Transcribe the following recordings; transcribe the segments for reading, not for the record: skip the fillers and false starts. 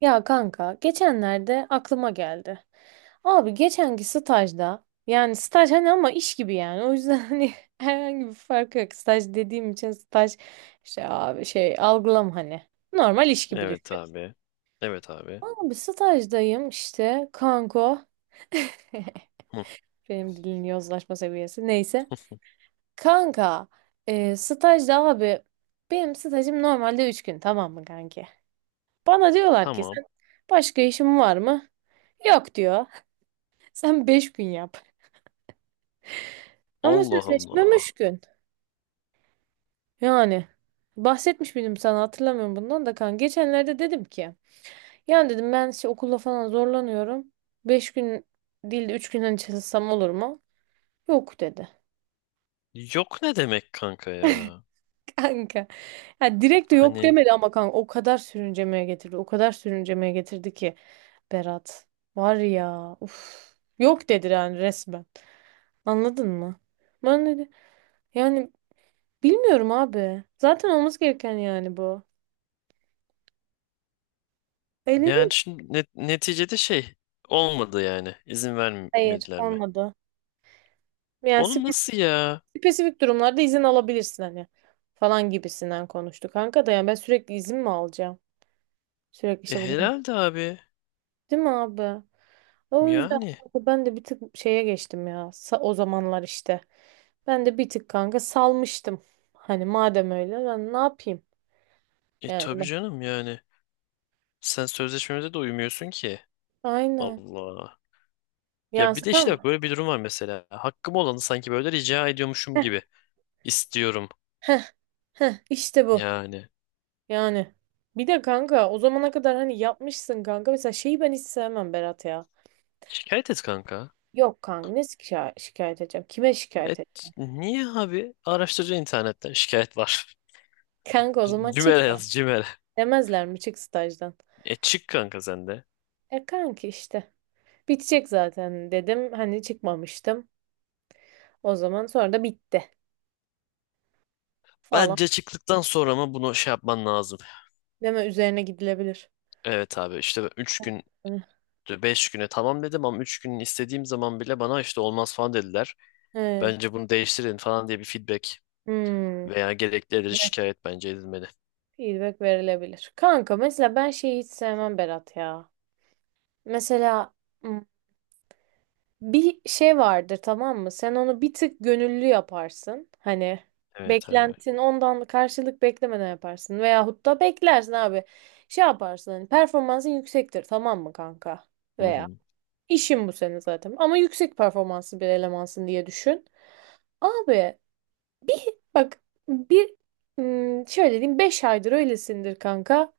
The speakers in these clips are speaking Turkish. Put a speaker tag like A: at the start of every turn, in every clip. A: Ya kanka geçenlerde aklıma geldi. Abi geçenki stajda yani staj hani ama iş gibi yani o yüzden hani herhangi bir farkı yok. Staj dediğim için staj işte abi şey algılam hani normal iş gibi
B: Evet
A: düşün.
B: abi. Evet abi.
A: Abi stajdayım işte kanko.
B: Hı,
A: Benim dilin yozlaşma seviyesi neyse. Kanka stajda abi benim stajım normalde 3 gün, tamam mı kanki? Bana diyorlar ki
B: tamam.
A: sen başka işin var mı? Yok diyor. Sen 5 gün yap. Ama
B: Allah
A: sözleşmem
B: Allah.
A: 3 gün. Yani bahsetmiş miydim sana hatırlamıyorum bundan da kan. Geçenlerde dedim ki yani dedim ben işte okulla falan zorlanıyorum. Beş gün değil de 3 günden çalışsam olur mu? Yok dedi.
B: Yok ne demek kanka ya?
A: Kanka. Ya direkt de yok
B: Hani
A: demedi ama kanka o kadar sürüncemeye getirdi. O kadar sürüncemeye getirdi ki Berat. Var ya. Uf. Yok dedi yani resmen. Anladın mı? Ben dedi yani bilmiyorum abi. Zaten olması gereken yani bu. Öyle değil
B: yani
A: mi?
B: şimdi neticede şey olmadı yani. İzin
A: Hayır,
B: vermediler mi?
A: olmadı. Yani
B: Oğlum
A: spesifik,
B: nasıl ya?
A: spesifik durumlarda izin alabilirsin hani falan gibisinden konuştuk kanka da yani ben sürekli izin mi alacağım? Sürekli
B: E
A: işte bugün,
B: herhalde abi.
A: değil mi abi? O yüzden
B: Yani.
A: kanka ben de bir tık şeye geçtim ya o zamanlar işte. Ben de bir tık kanka salmıştım. Hani madem öyle ben ne yapayım?
B: E
A: Yani
B: tabii
A: ben-
B: canım yani. Sen sözleşmemize de uymuyorsun ki.
A: Aynen.
B: Allah. Ya
A: Yani
B: bir de işte bak
A: tamam.
B: böyle bir durum var mesela. Hakkım olanı sanki böyle rica ediyormuşum
A: Heh,
B: gibi. İstiyorum.
A: heh, işte bu.
B: Yani.
A: Yani bir de kanka o zamana kadar hani yapmışsın kanka. Mesela şeyi ben hiç sevmem Berat ya.
B: Şikayet et kanka.
A: Yok kanka ne şikayet edeceğim? Kime şikayet edeceğim?
B: Evet, niye abi? Araştırca internetten şikayet var.
A: Kanka o zaman çık
B: Cimer'e
A: ya.
B: yaz Cimer'e.
A: Demezler mi çık stajdan?
B: E çık kanka sen de.
A: E kanki işte. Bitecek zaten dedim. Hani çıkmamıştım. O zaman sonra da bitti falan.
B: Bence çıktıktan sonra mı bunu şey yapman lazım.
A: Deme, üzerine gidilebilir.
B: Evet abi, işte 3 gün
A: Hani.
B: 5 güne tamam dedim ama 3 gün istediğim zaman bile bana işte olmaz falan dediler.
A: He.
B: Bence bunu değiştirin falan diye bir feedback
A: Hmm.
B: veya gerekli edilmiş
A: Feedback,
B: şikayet bence edilmeli.
A: feedback verilebilir. Kanka mesela ben şeyi hiç sevmem Berat ya. Mesela hmm, bir şey vardır, tamam mı? Sen onu bir tık gönüllü yaparsın. Hani
B: Evet abi.
A: beklentin ondan, karşılık beklemeden yaparsın. Veyahut da beklersin abi. Şey yaparsın hani, performansın yüksektir tamam mı kanka?
B: Hı
A: Veya
B: hı.
A: işin bu senin zaten. Ama yüksek performanslı bir elemansın diye düşün. Abi bak, bir şöyle diyeyim, 5 aydır öylesindir kanka.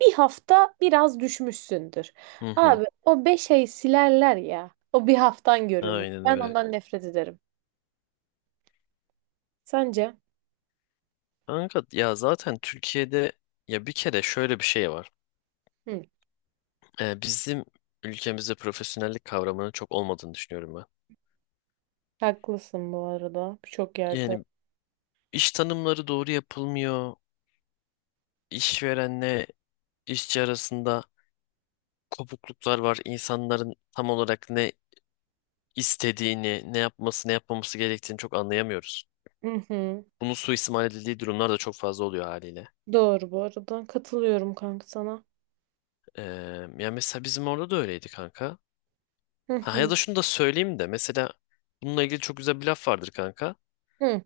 A: Bir hafta biraz düşmüşsündür.
B: Hı hı.
A: Abi o 5 ay silerler ya. O bir haftan görünür.
B: Aynen
A: Ben
B: öyle.
A: ondan nefret ederim. Sence?
B: Kanka ya, zaten Türkiye'de ya bir kere şöyle bir şey var.
A: Hı,
B: Bizim ülkemizde profesyonellik kavramının çok olmadığını düşünüyorum ben.
A: haklısın bu arada. Birçok yerde.
B: Yani iş tanımları doğru yapılmıyor. İşverenle işçi arasında kopukluklar var. İnsanların tam olarak ne istediğini, ne yapması, ne yapmaması gerektiğini çok anlayamıyoruz.
A: Hı hı.
B: Bunun suistimal edildiği durumlar da çok fazla oluyor haliyle.
A: Doğru bu arada. Katılıyorum kanka sana.
B: Ee, Yani mesela bizim orada da öyleydi kanka.
A: Hı
B: Ha, ya
A: hı.
B: da şunu da söyleyeyim de mesela bununla ilgili çok güzel bir laf vardır kanka.
A: Hı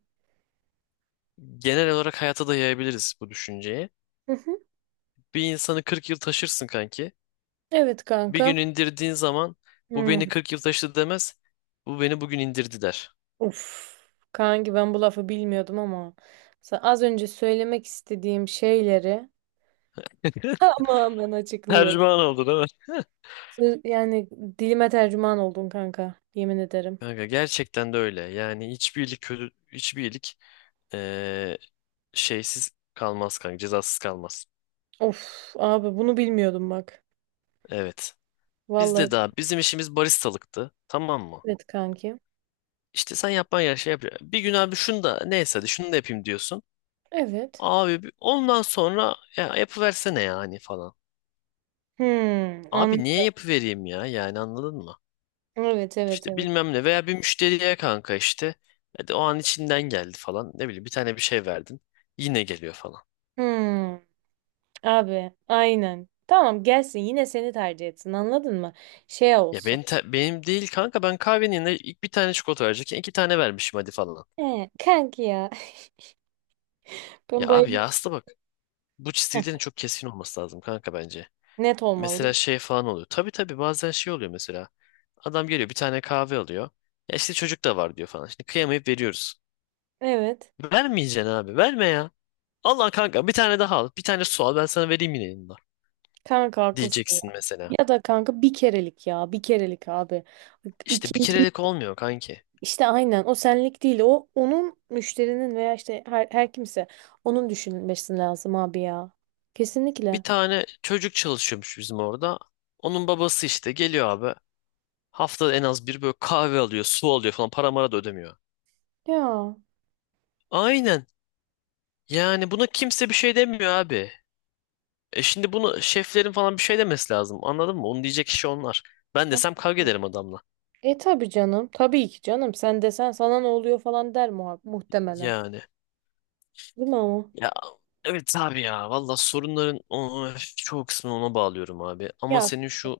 B: Genel olarak hayata da yayabiliriz bu düşünceyi.
A: hı. Hı.
B: Bir insanı 40 yıl taşırsın kanki.
A: Evet
B: Bir
A: kanka.
B: gün indirdiğin zaman bu
A: Hı.
B: beni 40 yıl taşıdı demez. Bu beni bugün indirdi der.
A: Uf. Kanki ben bu lafı bilmiyordum ama az önce söylemek istediğim şeyleri tamamen açıklıyor.
B: Tercüman oldu değil mi?
A: Yani dilime tercüman oldun kanka. Yemin ederim.
B: Kanka gerçekten de öyle. Yani hiçbir iyilik kötü, hiçbir iyilik eee, şeysiz kalmaz kanka, cezasız kalmaz.
A: Of abi, bunu bilmiyordum bak.
B: Evet. Bizde
A: Vallahi
B: daha bizim işimiz baristalıktı. Tamam mı?
A: evet kanki.
B: İşte sen yapman gereken şey yap. Bir gün abi şunu da neyse hadi şunu da yapayım diyorsun.
A: Evet.
B: Abi ondan sonra ya yapıversene yani falan.
A: Hmm,
B: Abi
A: an
B: niye yapıvereyim ya? Yani anladın mı?
A: evet evet
B: İşte
A: evet.
B: bilmem ne veya bir müşteriye kanka işte. Hadi o an içinden geldi falan. Ne bileyim bir tane bir şey verdin. Yine geliyor falan.
A: Hmm, Abi aynen. Tamam, gelsin yine seni tercih etsin, anladın mı? Şey
B: Ya
A: olsun.
B: benim değil kanka, ben kahvenin yerine ilk bir tane çikolata verecekken 2 tane vermişim hadi falan.
A: He, kanki ya.
B: Ya
A: Ben
B: abi
A: bayılıyorum.
B: ya, aslında bak bu çizgilerin çok keskin olması lazım kanka bence.
A: Net olmalı.
B: Mesela şey falan oluyor. Tabii tabii, bazen şey oluyor mesela. Adam geliyor bir tane kahve alıyor. Ya işte çocuk da var diyor falan. Şimdi kıyamayıp veriyoruz.
A: Evet.
B: Vermeyeceksin abi, verme ya. Allah kanka, bir tane daha al. Bir tane su al, ben sana vereyim yine yanında.
A: Kanka haklısın
B: Diyeceksin
A: ya.
B: mesela.
A: Ya da kanka bir kerelik ya. Bir kerelik abi.
B: İşte bir
A: İkinci
B: kerelik olmuyor kanki.
A: İşte aynen, o senlik değil, o onun müşterinin veya işte her kimse onun düşünülmesi lazım abi ya.
B: Bir
A: Kesinlikle.
B: tane çocuk çalışıyormuş bizim orada. Onun babası işte geliyor abi. Haftada en az bir böyle kahve alıyor, su alıyor falan. Para mara da ödemiyor.
A: Ya.
B: Aynen. Yani buna kimse bir şey demiyor abi. E şimdi bunu şeflerin falan bir şey demesi lazım. Anladın mı? Onu diyecek kişi onlar. Ben desem kavga ederim adamla.
A: E tabii canım. Tabii ki canım. Sen desen sana ne oluyor falan der muhtemelen.
B: Yani.
A: Değil mi ama?
B: Ya, evet abi ya. Valla sorunların çoğu kısmını ona bağlıyorum abi. Ama
A: Ya.
B: senin şu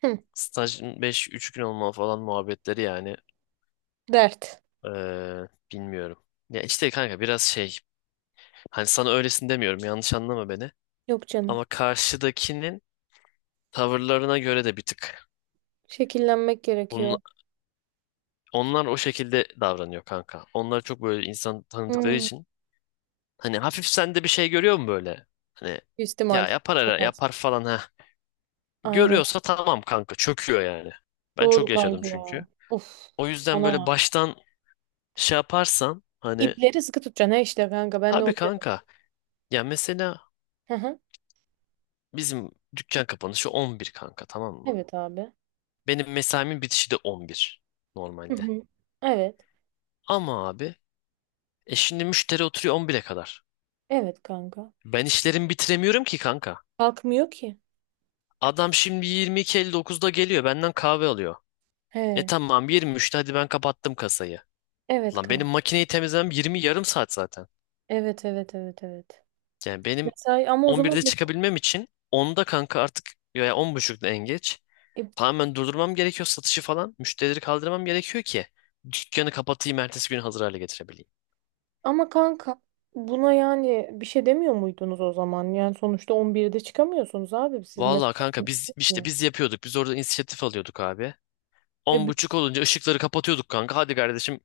A: Hı,
B: stajın beş üç gün olma falan muhabbetleri yani.
A: dert.
B: Bilmiyorum. Ya işte kanka biraz şey, hani sana öylesin demiyorum, yanlış anlama beni.
A: Yok canım.
B: Ama karşıdakinin tavırlarına göre de bir tık.
A: Şekillenmek
B: Bunun-
A: gerekiyor.
B: Onlar o şekilde davranıyor kanka. Onlar çok böyle insan tanıdıkları
A: Hmm.
B: için. Hani hafif sende bir şey görüyor mu böyle? Hani
A: İstimal.
B: ya yapar yapar falan ha.
A: Aynen.
B: Görüyorsa tamam kanka, çöküyor yani. Ben
A: Doğru
B: çok yaşadım
A: kanka
B: çünkü.
A: ya. Of.
B: O yüzden böyle
A: Ana.
B: baştan şey yaparsan hani
A: İpleri sıkı tutacaksın ha, işte kanka. Ben de
B: tabii
A: onu dedim.
B: kanka ya, mesela
A: Hı hı.
B: bizim dükkan kapanışı 11 kanka, tamam mı?
A: Evet abi.
B: Benim mesaimin bitişi de 11
A: Hı
B: normalde.
A: hı. Evet.
B: Ama abi şimdi müşteri oturuyor 11'e kadar.
A: Evet kanka.
B: Ben işlerimi bitiremiyorum ki kanka.
A: Kalkmıyor ki.
B: Adam şimdi 22:59'da geliyor benden kahve alıyor. E
A: He.
B: tamam, 23'te hadi ben kapattım kasayı.
A: Evet
B: Lan
A: kanka.
B: benim makineyi temizlemem 20 yarım saat zaten.
A: Evet, evet, evet, evet.
B: Yani benim
A: Mesai ama o zaman.
B: 11'de çıkabilmem için 10'da kanka, artık ya 10:30'da en geç.
A: E,
B: Tamamen durdurmam gerekiyor satışı falan. Müşterileri kaldırmam gerekiyor ki dükkanı kapatayım, ertesi gün hazır hale getirebileyim.
A: Ama kanka buna yani bir şey demiyor muydunuz o zaman? Yani sonuçta 11'de çıkamıyorsunuz abi siz
B: Vallahi
A: mesela.
B: kanka biz işte biz yapıyorduk. Biz orada inisiyatif alıyorduk abi.
A: E,
B: On
A: bi-
B: buçuk olunca ışıkları kapatıyorduk kanka. Hadi kardeşim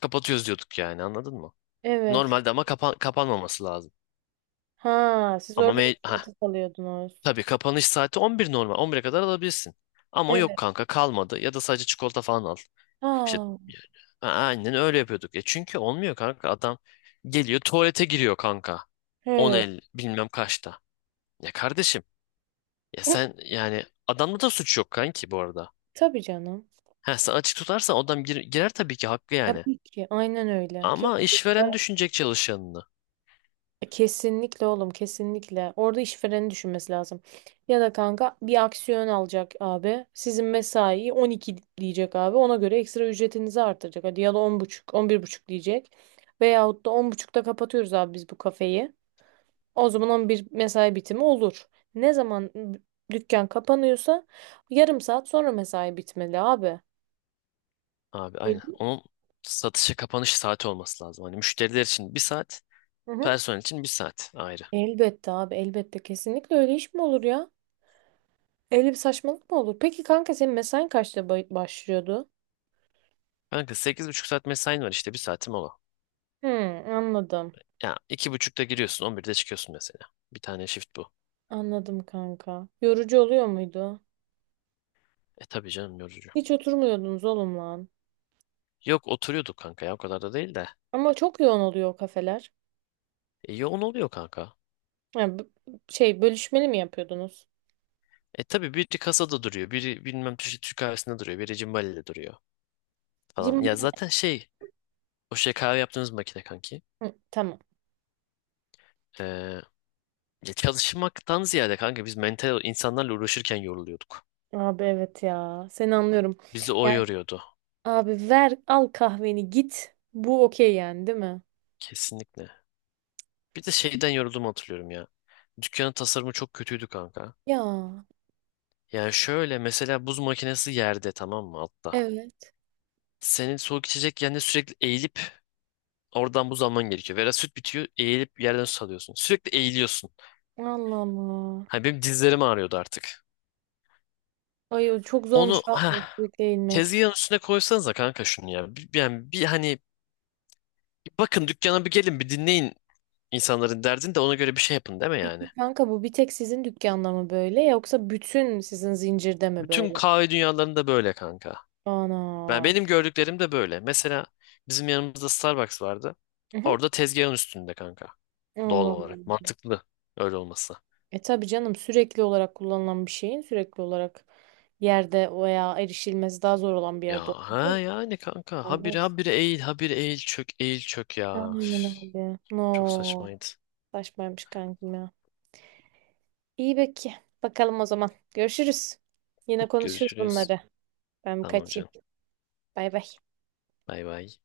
B: kapatıyoruz diyorduk yani, anladın mı?
A: evet.
B: Normalde ama kapanmaması lazım.
A: Ha siz
B: Ama
A: orada
B: me ha
A: inisiyatif alıyordunuz.
B: tabii kapanış saati 11 normal. 11'e kadar alabilirsin. Ama yok
A: Evet.
B: kanka, kalmadı ya da sadece çikolata falan al. İşte
A: Ha.
B: aynen öyle yapıyorduk. Ya çünkü olmuyor kanka, adam geliyor tuvalete giriyor kanka. 10
A: He.
B: bilmem kaçta. Ya kardeşim, ya
A: Hı,
B: sen yani adamda da suç yok kanki bu arada.
A: tabii canım.
B: Ha, sen açık tutarsan adam girer, tabii ki haklı yani.
A: Tabii ki, aynen öyle.
B: Ama işveren düşünecek çalışanını.
A: Kesinlikle oğlum, kesinlikle. Orada işvereni düşünmesi lazım. Ya da kanka bir aksiyon alacak abi. Sizin mesaiyi 12 diyecek abi. Ona göre ekstra ücretinizi artıracak. Hadi ya da 10.30, 11.30 diyecek. Veyahut da 10.30'da kapatıyoruz abi biz bu kafeyi. O zaman 11 mesai bitimi olur. Ne zaman dükkan kapanıyorsa 1/2 saat sonra mesai bitmeli abi.
B: Abi
A: Öyle
B: aynen.
A: değil
B: Onun satışa kapanış saati olması lazım. Hani müşteriler için bir saat,
A: mi? Hı hı.
B: personel için bir saat ayrı.
A: Elbette abi, elbette, kesinlikle, öyle iş mi olur ya? Öyle bir saçmalık mı olur? Peki kanka senin mesain kaçta başlıyordu?
B: Kanka 8,5 saat mesain var, işte bir saatim ola.
A: Hmm, anladım.
B: Ya 2:30'da giriyorsun 11'de çıkıyorsun mesela. Bir tane shift bu.
A: Anladım kanka. Yorucu oluyor muydu?
B: E tabii canım, yorucu.
A: Hiç oturmuyordunuz oğlum lan.
B: Yok oturuyorduk kanka ya, o kadar da değil de.
A: Ama çok yoğun oluyor o kafeler.
B: E, yoğun oluyor kanka.
A: Yani, şey bölüşmeli mi yapıyordunuz?
B: E tabii, biri kasada duruyor. Biri bilmem Türk kahvesinde duruyor. Biri cimbaliyle duruyor
A: Cim
B: falan. Ya zaten şey, o şey kahve yaptığımız makine kanki.
A: Hı, tamam.
B: Ee, Ya çalışmaktan ziyade kanka biz mental insanlarla uğraşırken yoruluyorduk.
A: Abi evet ya. Seni anlıyorum.
B: Bizi o
A: Yani
B: yoruyordu.
A: abi, ver al kahveni git. Bu okey yani, değil mi?
B: Kesinlikle. Bir de şeyden yorulduğumu hatırlıyorum ya. Dükkanın tasarımı çok kötüydü kanka.
A: Ya,
B: Yani şöyle mesela, buz makinesi yerde, tamam mı, altta.
A: evet.
B: Senin soğuk içecek yerine sürekli eğilip oradan buz alman gerekiyor. Veya süt bitiyor, eğilip yerden süt alıyorsun. Sürekli eğiliyorsun.
A: Allah Allah.
B: Hani benim dizlerim ağrıyordu artık.
A: Ay, o çok zormuş
B: Onu heh,
A: abi, sürekli inmek?
B: tezgahın üstüne koysanıza kanka şunu ya. Bir bakın dükkana, bir gelin, bir dinleyin, İnsanların derdini de ona göre bir şey yapın, değil mi yani?
A: Peki kanka, bu bir tek sizin dükkanda mı böyle yoksa bütün sizin zincirde mi
B: Bütün
A: böyle?
B: kahve dünyalarında böyle kanka. Ben
A: Ana.
B: benim gördüklerim de böyle. Mesela bizim yanımızda Starbucks vardı.
A: Hı hı.
B: Orada tezgahın üstünde kanka. Doğal
A: Allah.
B: olarak
A: Allah.
B: mantıklı öyle olması.
A: E tabii canım, sürekli olarak kullanılan bir şeyin sürekli olarak yerde veya erişilmesi daha zor olan bir
B: Ya
A: yerde olması
B: ha yani kanka, habire
A: olmaz.
B: habire eğil habire eğil çök eğil çök ya.
A: Aynen
B: Üf,
A: öyle.
B: çok
A: No.
B: saçmaydı.
A: Saçmaymış kankim ya. İyi peki. Bakalım o zaman. Görüşürüz. Yine konuşuruz
B: Görüşürüz.
A: bunları. Ben
B: Tamam
A: kaçayım.
B: canım.
A: Bay bay.
B: Bay bay.